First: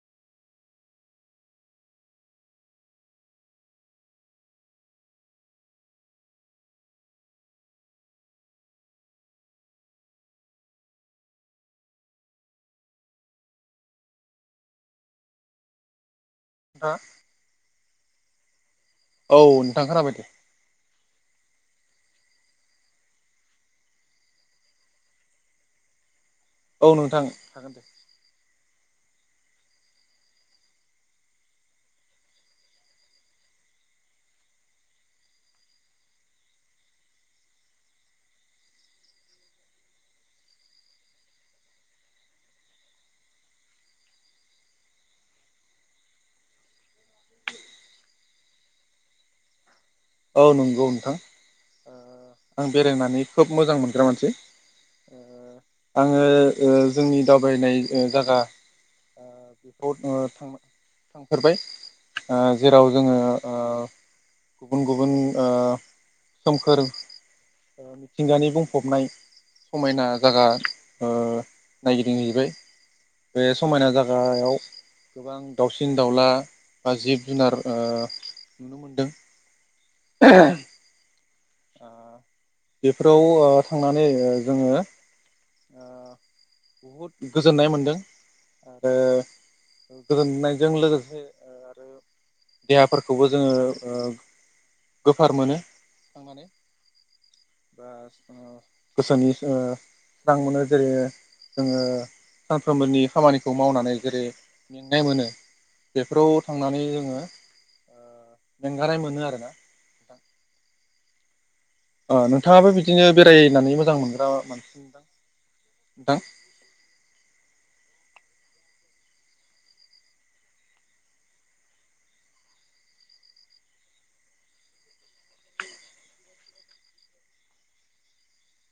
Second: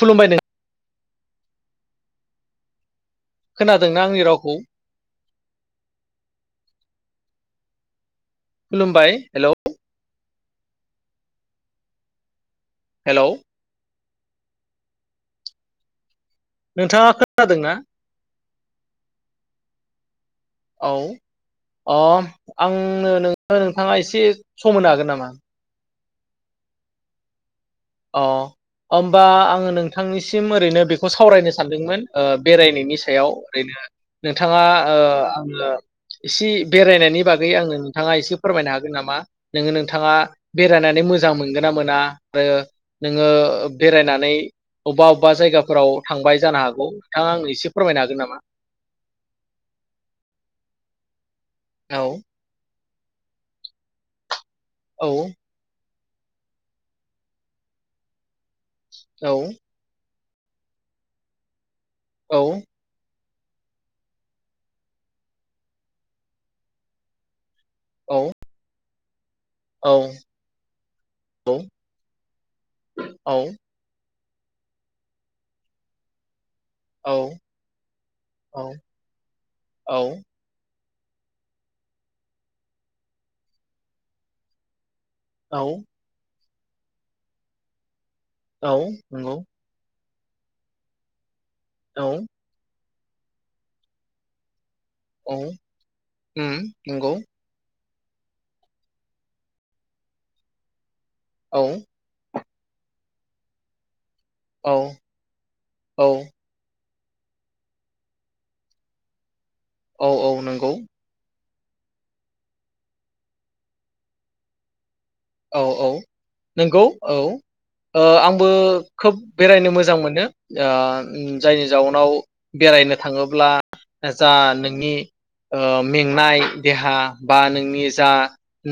खुलुमबाय नोंथां खोनादोंना आंनि रावखौ खुलुमबाय हेलौ हेलौ नोंथां नोंथाङा खोनादोंना औ नोंथां खोनाबाय दे औ अ आंनो नो नोंथाङा एसे सम होनो हागोन नामा औ नोंथां हागोन दे अ होमबा आंङो नोंथांनिसिम ओरैनो बेखौ सावरायनो सानदोंमोन ओ बेरायनायनि सायाव ओरैनो नोंथाङा ओ आंङो एसे बेरायनायनि बागै आंङो नोंथाङा एसे फोरमायनो हागोन नामा नोंङो नोंथाङा बेरायनानै मोजां मोनगोन ना मोना आरो नोंङो बेरायनानै अबेबा अबेबा जायगाफोराव थांबाय जानो हागौ बिथाङा आं एसे फोरमायनो हागोन नामा औ नंगौ नोंथां ओ औ आं बेरायनानै खोब मोजां मोनग्रा मानसि औ आंङो ओ जोंनि दावबायनाय जायगा औ [unintelligible] थांफेरबाय औ ओ जेराव जोंङो आ गुबुन गुबुन ओ सोमखोर औ मिथिंगानि बुं फबनाय समायना औ जायगा ओ नायगिदिंहैबाय औ बे समायना जागा [unintelligible] गोबां दाउसिन दाउला बा जिब जुनार ओ नुनो मोनदों औ ओ बेफोराव थांनानै जोंङो औ बहुद गोजोननाय मोनदों औ आरो नंगौ गोजोननायजों लोगोसे औ खौबो जोङो ओ गोफार औ मोनो थांनानै ओम नंगौ [unintelligible] गोसोनि ओ स्रां मोनो जेरै ओ औ जोङो सानफ्रोमबोनि खामानिखौ मावनानै जेरै औ मेंनाय मोनो औ बेफोराव थांनानै आङो ओ मेंगानाय मोनो आरोना औ औ नंगौ अ नोंथाङाबो बिदिनो बेरायनानै मोजां मोनग्रा मानसि मोनदां औ औ नंगौ औ ओ आंबो खोब बेरायनो मोजां मोनो ओ जायनि जाउनाव बेरायनो थाङोब्ला जा नोंनि ओ मेंनाय देहा बा नोंनि जा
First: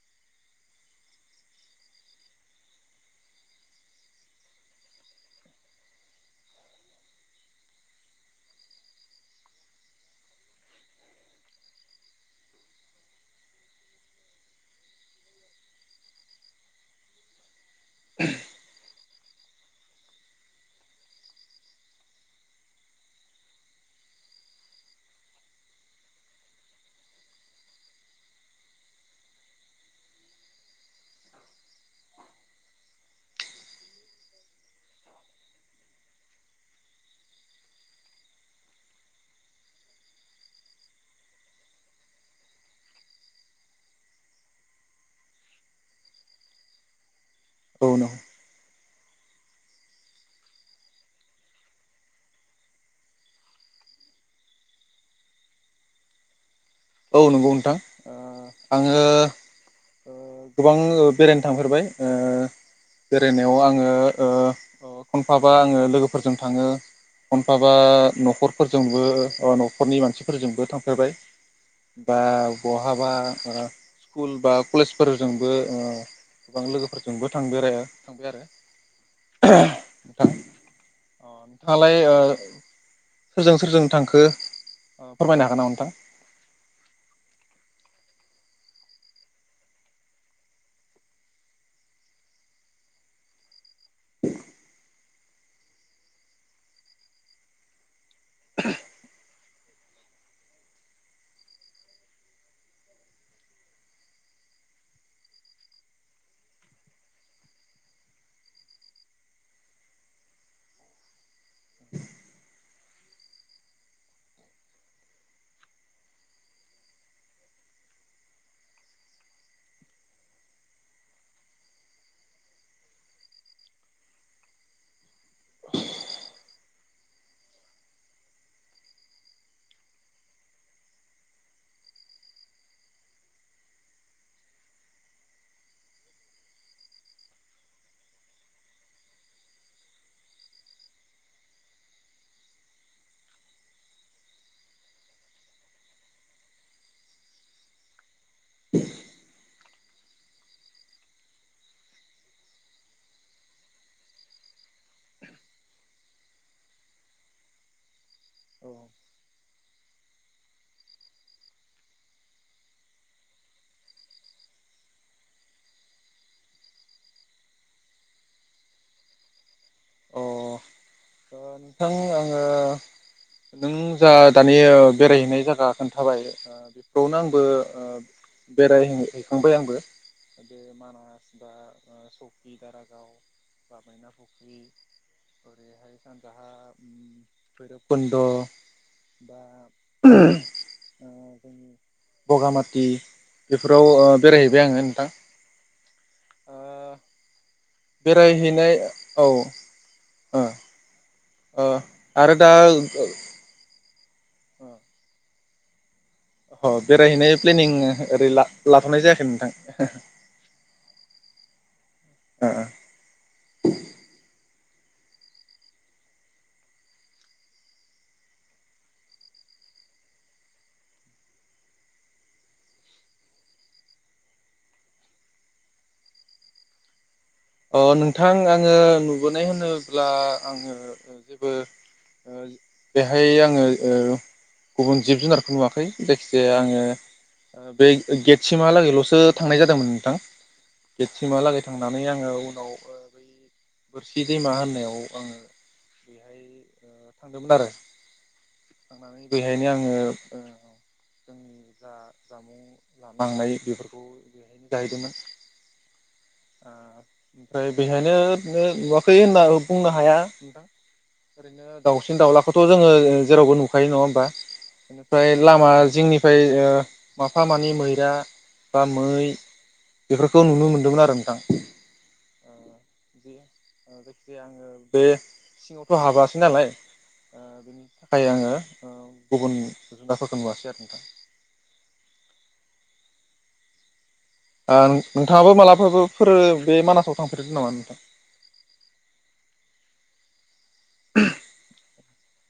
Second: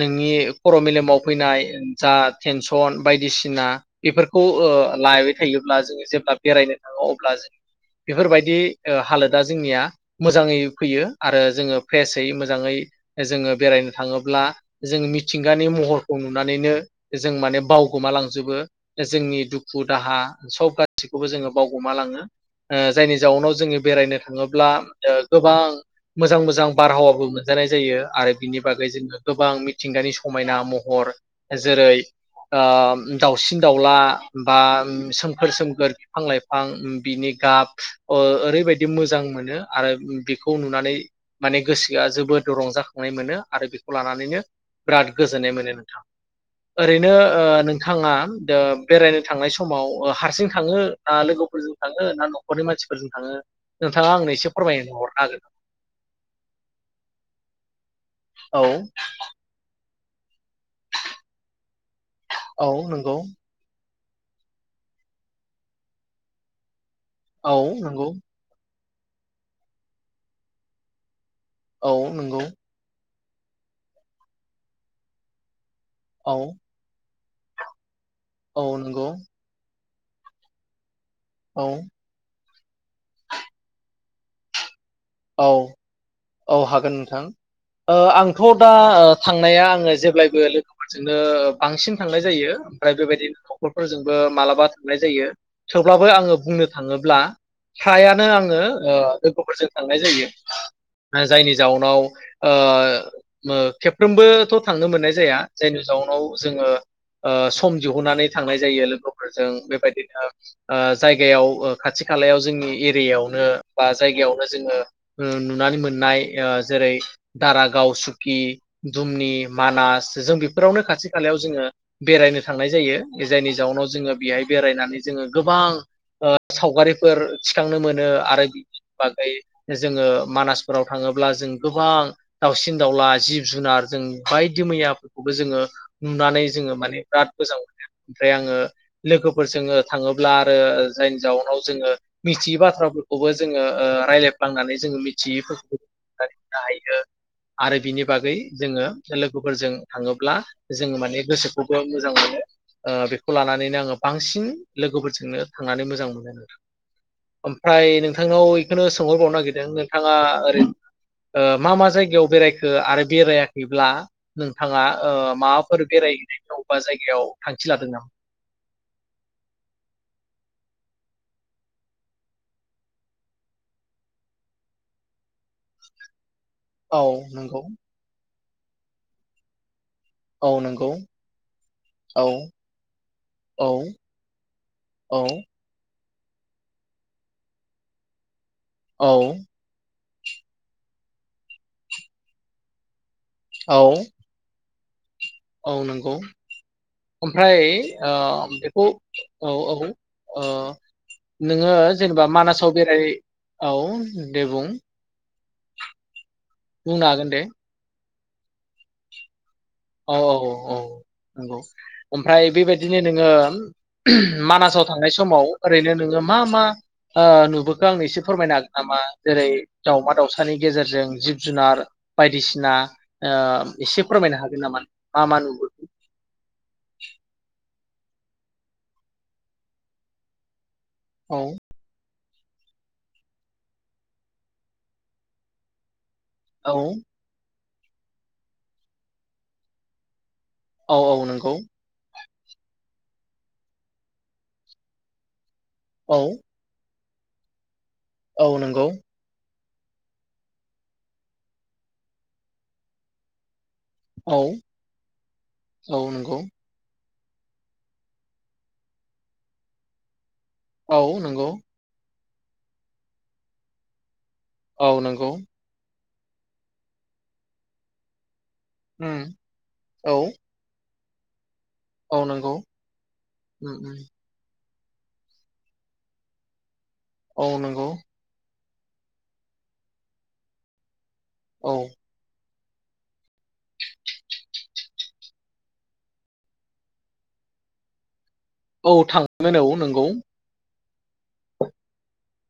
नोंनि खर मेलेमाव फैनाय जा टेनसन बायदिसिना बेफोरखौ ओ लायबाय थायोब्ला जोङो जेब्ला बेरायनो थाङो अब्ला जों बेफोरबायदि हालोदा जोंनिया मोजाङै फैयो आरो जोङो फ्रेसयै मोजाङै जोङो बेरायनो थाङोब्ला जों मिथिंगानि महर खौ नुनानैनो जों माने बाव गमालांजोबो जोंनि दुखु दाहा सब गासिखौबो जोङो बावगोमा लाङो ओ जायनि जाउनाव जोङो बेरायनो थाङोब्ला ओ गोबां मोजां मोजां बारहावाबो मोनजानाय जायो आरो बिनि बागै जोङो गोबां मिथिंगानि समायना महर हर जेरै ओ दावसिन दाउला बा सोमखोर सोमखोर बिफां लाइफां बिनि गाब ओ ओरैबायदि मोजां मोनो आरो बेखौ नुनानै माने गोसोआ जोबोद रंजाखांनाय मोनो आरो बेखौ लानानैनो बिराद गोजोननाय मोनो ओरैनो ओ औ नोंथाङा नंगौ दो बेरायनो थांनाय समाव हारसिं थाङो ना लोगोफोरजों थाङो ना नखरनि मानसिफोरजों थाङो नोंथाङा आंनो एसे फोरमाय हरनो हागोन औ नंगौ नोंथां ओ आङो गोबां ओ बेरायनो थांफेरबाय ओ औ नंगौ बेरायनायाव आङो ओ खनफाबा आङो लोगोफोरजों थाङो औ खनफाबा नंगौ नखफोर जोंबो नखरनि मानसिफोरजोंबो थांफेरबाय औ बा नंगौ बहाबा ओ स्कुल बा कलेजफोरजोंबो ओ औ गोबां लोगोफोरजोंबो थांबाय थांबाय आरो औ नंगौ [unintelligible] नोंथां अ औ [unintelligible] ओ सोरजों सोरजों थांखो फोरमायनो औ हागोन नामा नोंथां औ हागोन नोंथां ओ आंथ दा थांनाया आंङो जेब्लायबो लोगोफोरजोंनो बांसिन थांनाय जायो ओमफ्राय बेबायदिनो स्कुलफोरजोंबो मालाबा थांनाय जायो थेवब्लाबो आंङो बुंनो थाङोब्ला फ्रायानो आंङो ओ लोगोफोरजों थांनाय जायो जायनि जाउनाव ओखेबफ्रोमबोथ थांनो मोननाय जाया जायनि जाउनाव जोंङो ओ सम दिहुननानै थांनाय जायो लोगोफोरजों बेबायदिनो जायगायाव खाथि खालायाव जोंनि एरियायावनो बा जायगायावनो जोंङो ओ नुनानै मोननाय जेरै दारागाव सुकि दुमनि मानास जों बेफोरावनो खाथि खालायाव जोंङो बेरायनो थांनाय जायो जायनि जाउनाव जोंङो बेहाय बेरायनानै जोंङो गोबां सावगारिफोर थिखांनो मोनो आरो बिनि बागै जोंङो मानासफोराव थांङोब्ला जों गोबां दावसिन दाउला जिब जुनार जों बायदि मैयाफोरखौबो जोंङो नुनानै जोंङो माने बिराद मोजां मोनो ओमफ्राय आंङो लोगोफोरजों थांङोब्ला आरो जायनि जाउनाव जोङो मिथियै बाथ्राफोरखौबो जोंङो रायज्लायलांनानै जोंङो मिथियैफोरखौनो हायो आरो बिनि बागै जोंङो लोगोफोरजों थांङोब्ला जोंङो माने गोसोखौबो मोजां मोनो बेखौ लानानैनो आंङो बांसिन लोगोफोरजोंनो थांनानै मोजां मोनो आरो ओमफ्राय नों नोंथांनाव बेखौनो सोंहरबावनो नागिरदों जों [unintelligible] नोंथाङा ओरै मा मा जायगायाव बेरायखो आरो बेरायाखैब्ला नोंथाङा माबाफोर बेरायहैनाय अबेबा जायगायाव थांखि लादों नामा अ नोंथां आंङो नों जा दानि बेरायहैनाय जायगा खोन्थाबाय औ बेयावनो आंबो नंगौ बेराय हैखांबाय आंबो [unintelligible] औ नंगौ औ औ औ [unintelligible] नोंथांया भौरकन्द औ [unintelligible] [unintelligible] जोंनि बगामाति औ बेफोराव बेरायहैबाय आंङो ना औ नंगौ ओमफ्राय ओ बेरायहैनाय बेखौ ओ औ औ ओ नोंङो जेनेबा आरो दा अ मानासाव बेराय औ दे बुं अ बुंनो हागोन बेरायहैनाय दे प्लेनिं ओरै ला लांनाय जायाखै नोंथां औ औ औ औ नंगौ ओमफ्राय ओ ओ बेबायदिनो नोंङो मानासाव थांनाय समाव ओरैनो नोंङो मा मा नुबोखो आं एसे फोरमायनो हागोन नामा जेरै दाउमा दाउसानि गेजेरजों जिब जुनार बायदिसिना एसे फोरमायनो हागोन मान मा मान अ नोंथां आंङो नुबोनाय होनोब्ला आंङो औ जेबो बेहाय आङो ओ गुबुन जिब जुनारखौ नुवाखै जायखिजा औ आङो बे गेटसिमहालागैलसो थांनाय जादोंमोन नोंथां औ गेट औ सिमा नंगौ लागै थांनानै आङो बै बोरसि दैमा होननायाव आङो औ बेहाय थांदोंमोन आरो औ नंगौ बेखायनो आङो जोंनि जा जामुं लानांनाय बेफोरखौ औ बेहायनो जाहैदोंमोन औ नंगौ ओ ओमफ्राय बेहायनो नुवाखै होनना बुंनो हाया औ नंगौ ओरैनो दाउसिन दाउलाखौ फथ' जोङो जेरावबो नुखायो नङा होमबा औ नंगौ बेनिफ्राय लामा जिंनि ओमफ्राय माफा मानै मैरा बा मै उम औ बेफोरखौ नुनो मोन्दोंमोन आरो नोंथां औ नंगौ [unintelligible] उम उम बे सिङावथ' हाबाखै नालाय औ नंगौ थाखाय आङो गुबुन जुनारफोरखौ नुवासै आरो नोंथां औ नोंथाङाबो मालाबाफोरो बे मानासाव थांफेरदो नामा नोंथां औ थांगोन औ नंगौ [inaudible]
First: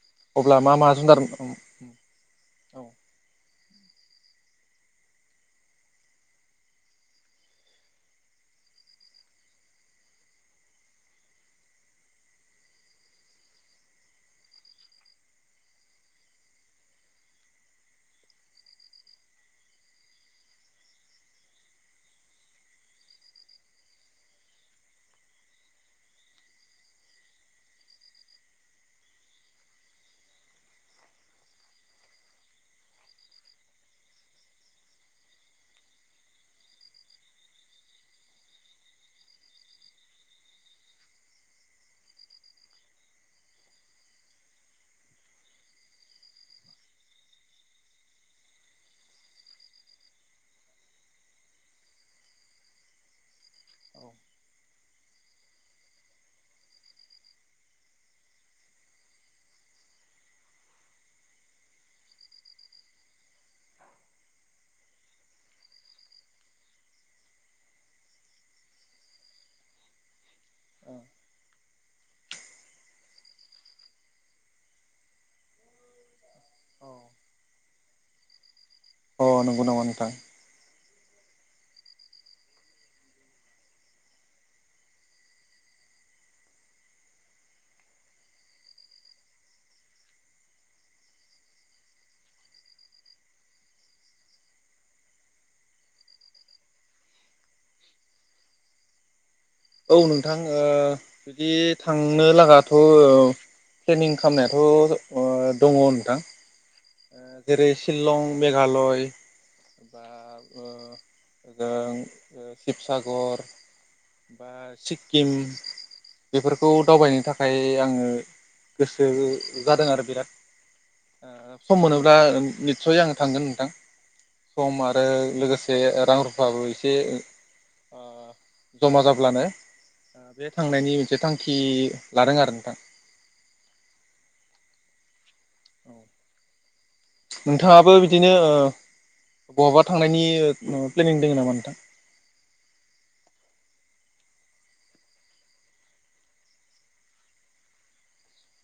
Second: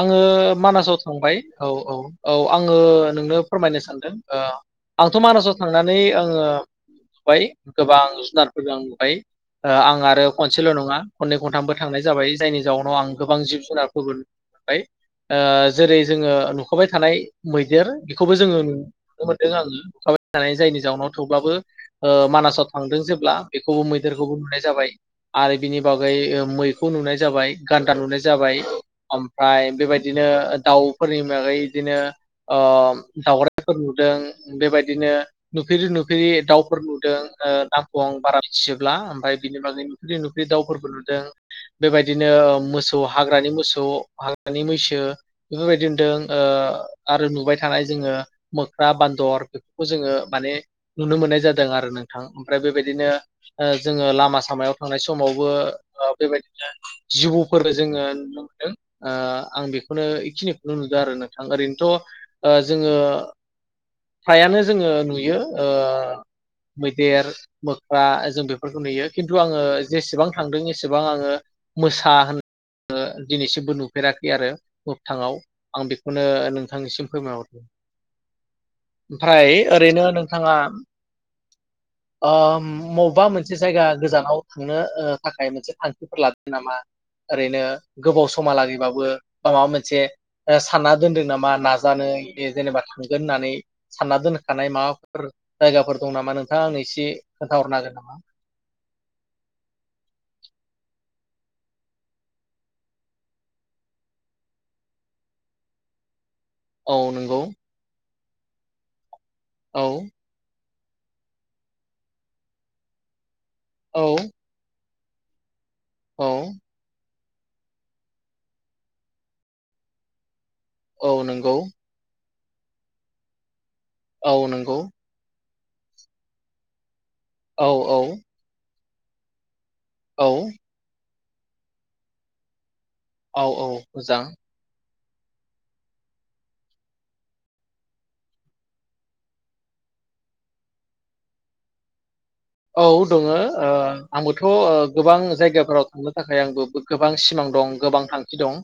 आङो अब्ला मा मा मानासाव जुनार थांबाय औ औ औ आङो नोंनो फोरमायनो सान आंथ' मानासाव थांनानै आङो नुबाय गोबां जुनारफोरदों आं नुबाय आं आरो खनसेल' नङा खननै खनथामबो थांनाय जाबाय जायनि जाउनाव आं गोबां जिब जुनार फोरबो जेरै जोङो नुखाबाय थानाय मैदेर बेखौबो जोङो नुनो मोनदों आङो नुखाबाय थानाय जायनि जाउनाव थेवब्लाबो मानासाव थांदों जेब्ला बेखौबो मैदेरखौबो नुनाय जाबाय आरो बिनि बागै मैखौ नुनाय जाबाय गान्दा नुनाय जाबाय ओमफ्राय बेबायदिनो दाउफोरनि बागै बिदिनो दाउरायइफोरबो नुदों बेबायदिनो नुफेरै नुफेरै दाउफोर नुदों नामखौ आं बारा मिथिजोबला ओमफ्राय बिनि बागै नुफेरै नुफेरै दाउफोरबो नुदों बेबायदिनो मोसौ हाग्रानि मोसौ हाग्रानि मैसो बेफोरबायदि नुदों आरो नुबाय थानाय जोङो मोख्रा बान्दर बेफोरखौ जोङो माने नुनो मोननाय जादों आरो नोंथां ओमफ्राय बेबायदिनो जोङो औ लामा सामायाव थांनाय समावबो बेबायदिनो जिबौफोर जोङो नुनो मोनदों आं बेखौनो बेखिनिखौनो नुदों आरो नोंथां ओरैनोथ' जोङो फ्रायानो जोङो नुयो मैदेर मोख्रा जों बेफोरखौ नुयो खिन्थु आङो जेसेबां थांदों एसेबां आङो मोसा होननानै दिनैसिमबो नु थफेराखै आरो मोगथांङाव आं बेखौनो नोंथांनिसिम फोरमायहरदों औ अ ओमफ्राय नंगौ नामा ओरैनो नोंथां नोंथाङा ओ बबेबा मोनसे जायगा गोजानाव थांनो थाखाय मोनसे थांखिफोर लादों नामा ओरैनो गोबाव समा लागै बा माबा मोनसे सानना दोनदों नामा नाजानो जेनेबा थांगोन होननानै सानना दोनखानाय माबाफोर जायगाफोर दं नामा नोंथाङा आंनो एसे खोन्थाहरनो हागोन नामा औ नोंथां बिदि थांनो लागाथ' प्लेनिं खालामनायाथ' दङ नोंथां औ नंगौ जेरै शिलं मेघालय औ बा जों शिबसागर औ बास सिक्किम औ बेफोरखौ दावबायनो था थाखाय आङो गोसो जादों आरो बिराद । औ नंगौ । होनोब्ला निस्सय आं थांगोन नोंथां । औ नंगौ सम आरो लोगोसे बे रां रुफाबो एसे औ औ। जमा जाब्लानो ओ औ बे थांनायनि मोनसे थांख खि लादों आरो नोंथां। औ औ मोजां। औ नोंथाङाबो बिदिनो ओ बहाबा थांनायनि ओ प्लेनिं दङ नामा नोंथां? औ दङो ओ आंबोथ' ओ गोबां जायगाफोराव थांनो थाखाय आंबो बो-गोबां सिमां दं गोबां थांखि दं ।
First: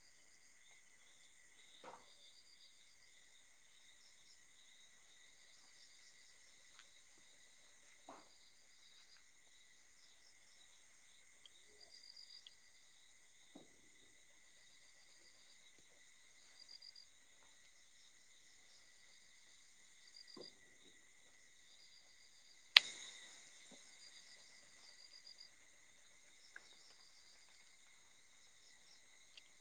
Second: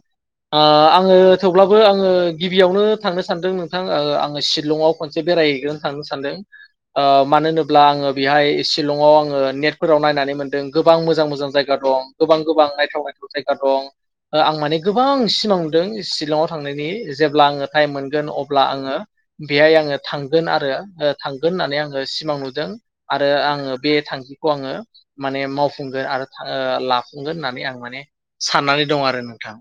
ओ आङो थेवब्लाबो आङो गिबियावनो थांनो सानदों नोंथां । ओ आङो शिलंआव खनसे बेरायहैग्रोनो थांनो सानदों ओ मानो होनोब्ला आङो बेहाय शिलंआव आङो नेटफोराव नायनानै मोनदों गोबां मोजां मोजां जायगा दं । गोबां गोबां नायथाव नायथाव जायगा दं। आं माने गोबां सिमां नुदों शिलंआव थांनायनि जेब्ला आङो टाइम मोनगोन अब्ला आङो बेहाय आङो थांगोन आरो थांगोन होननानै आङो सिमां नुदों । आर रो आङो बे थांखिखौ आङो माने मावफुंगोन आरो था ओ लाफुंगोन होननानै आं माने साननानै दं आरो नोंथां।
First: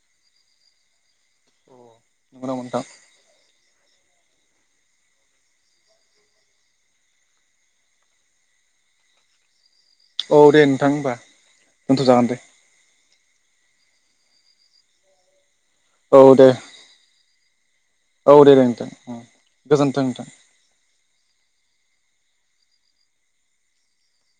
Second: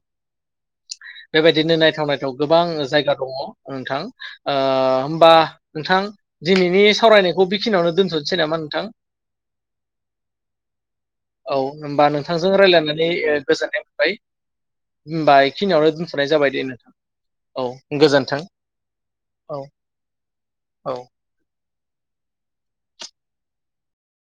अ बेबायदिनो नायथाव नाय नंगौ नामा गोबां नोंथां जायगा दङ। नोंथां ओ होमबा नोंथां दिनैनि सावरायनायखौ बेखिनियावनो दोनथ' सै नामा नोंथां? औ दे नोंथां होमबा औ होनबा दोनथ' जागोन दे नोंथांजों रायलायनानै ओ गोजोननाय बाय ओमबाय खिनियावनो दोनथ'नाय जाबाय दे नोंथां। औ औ गोजोन्थों दे दे नोंथां औ गोजोन्थों नोंथां। औ।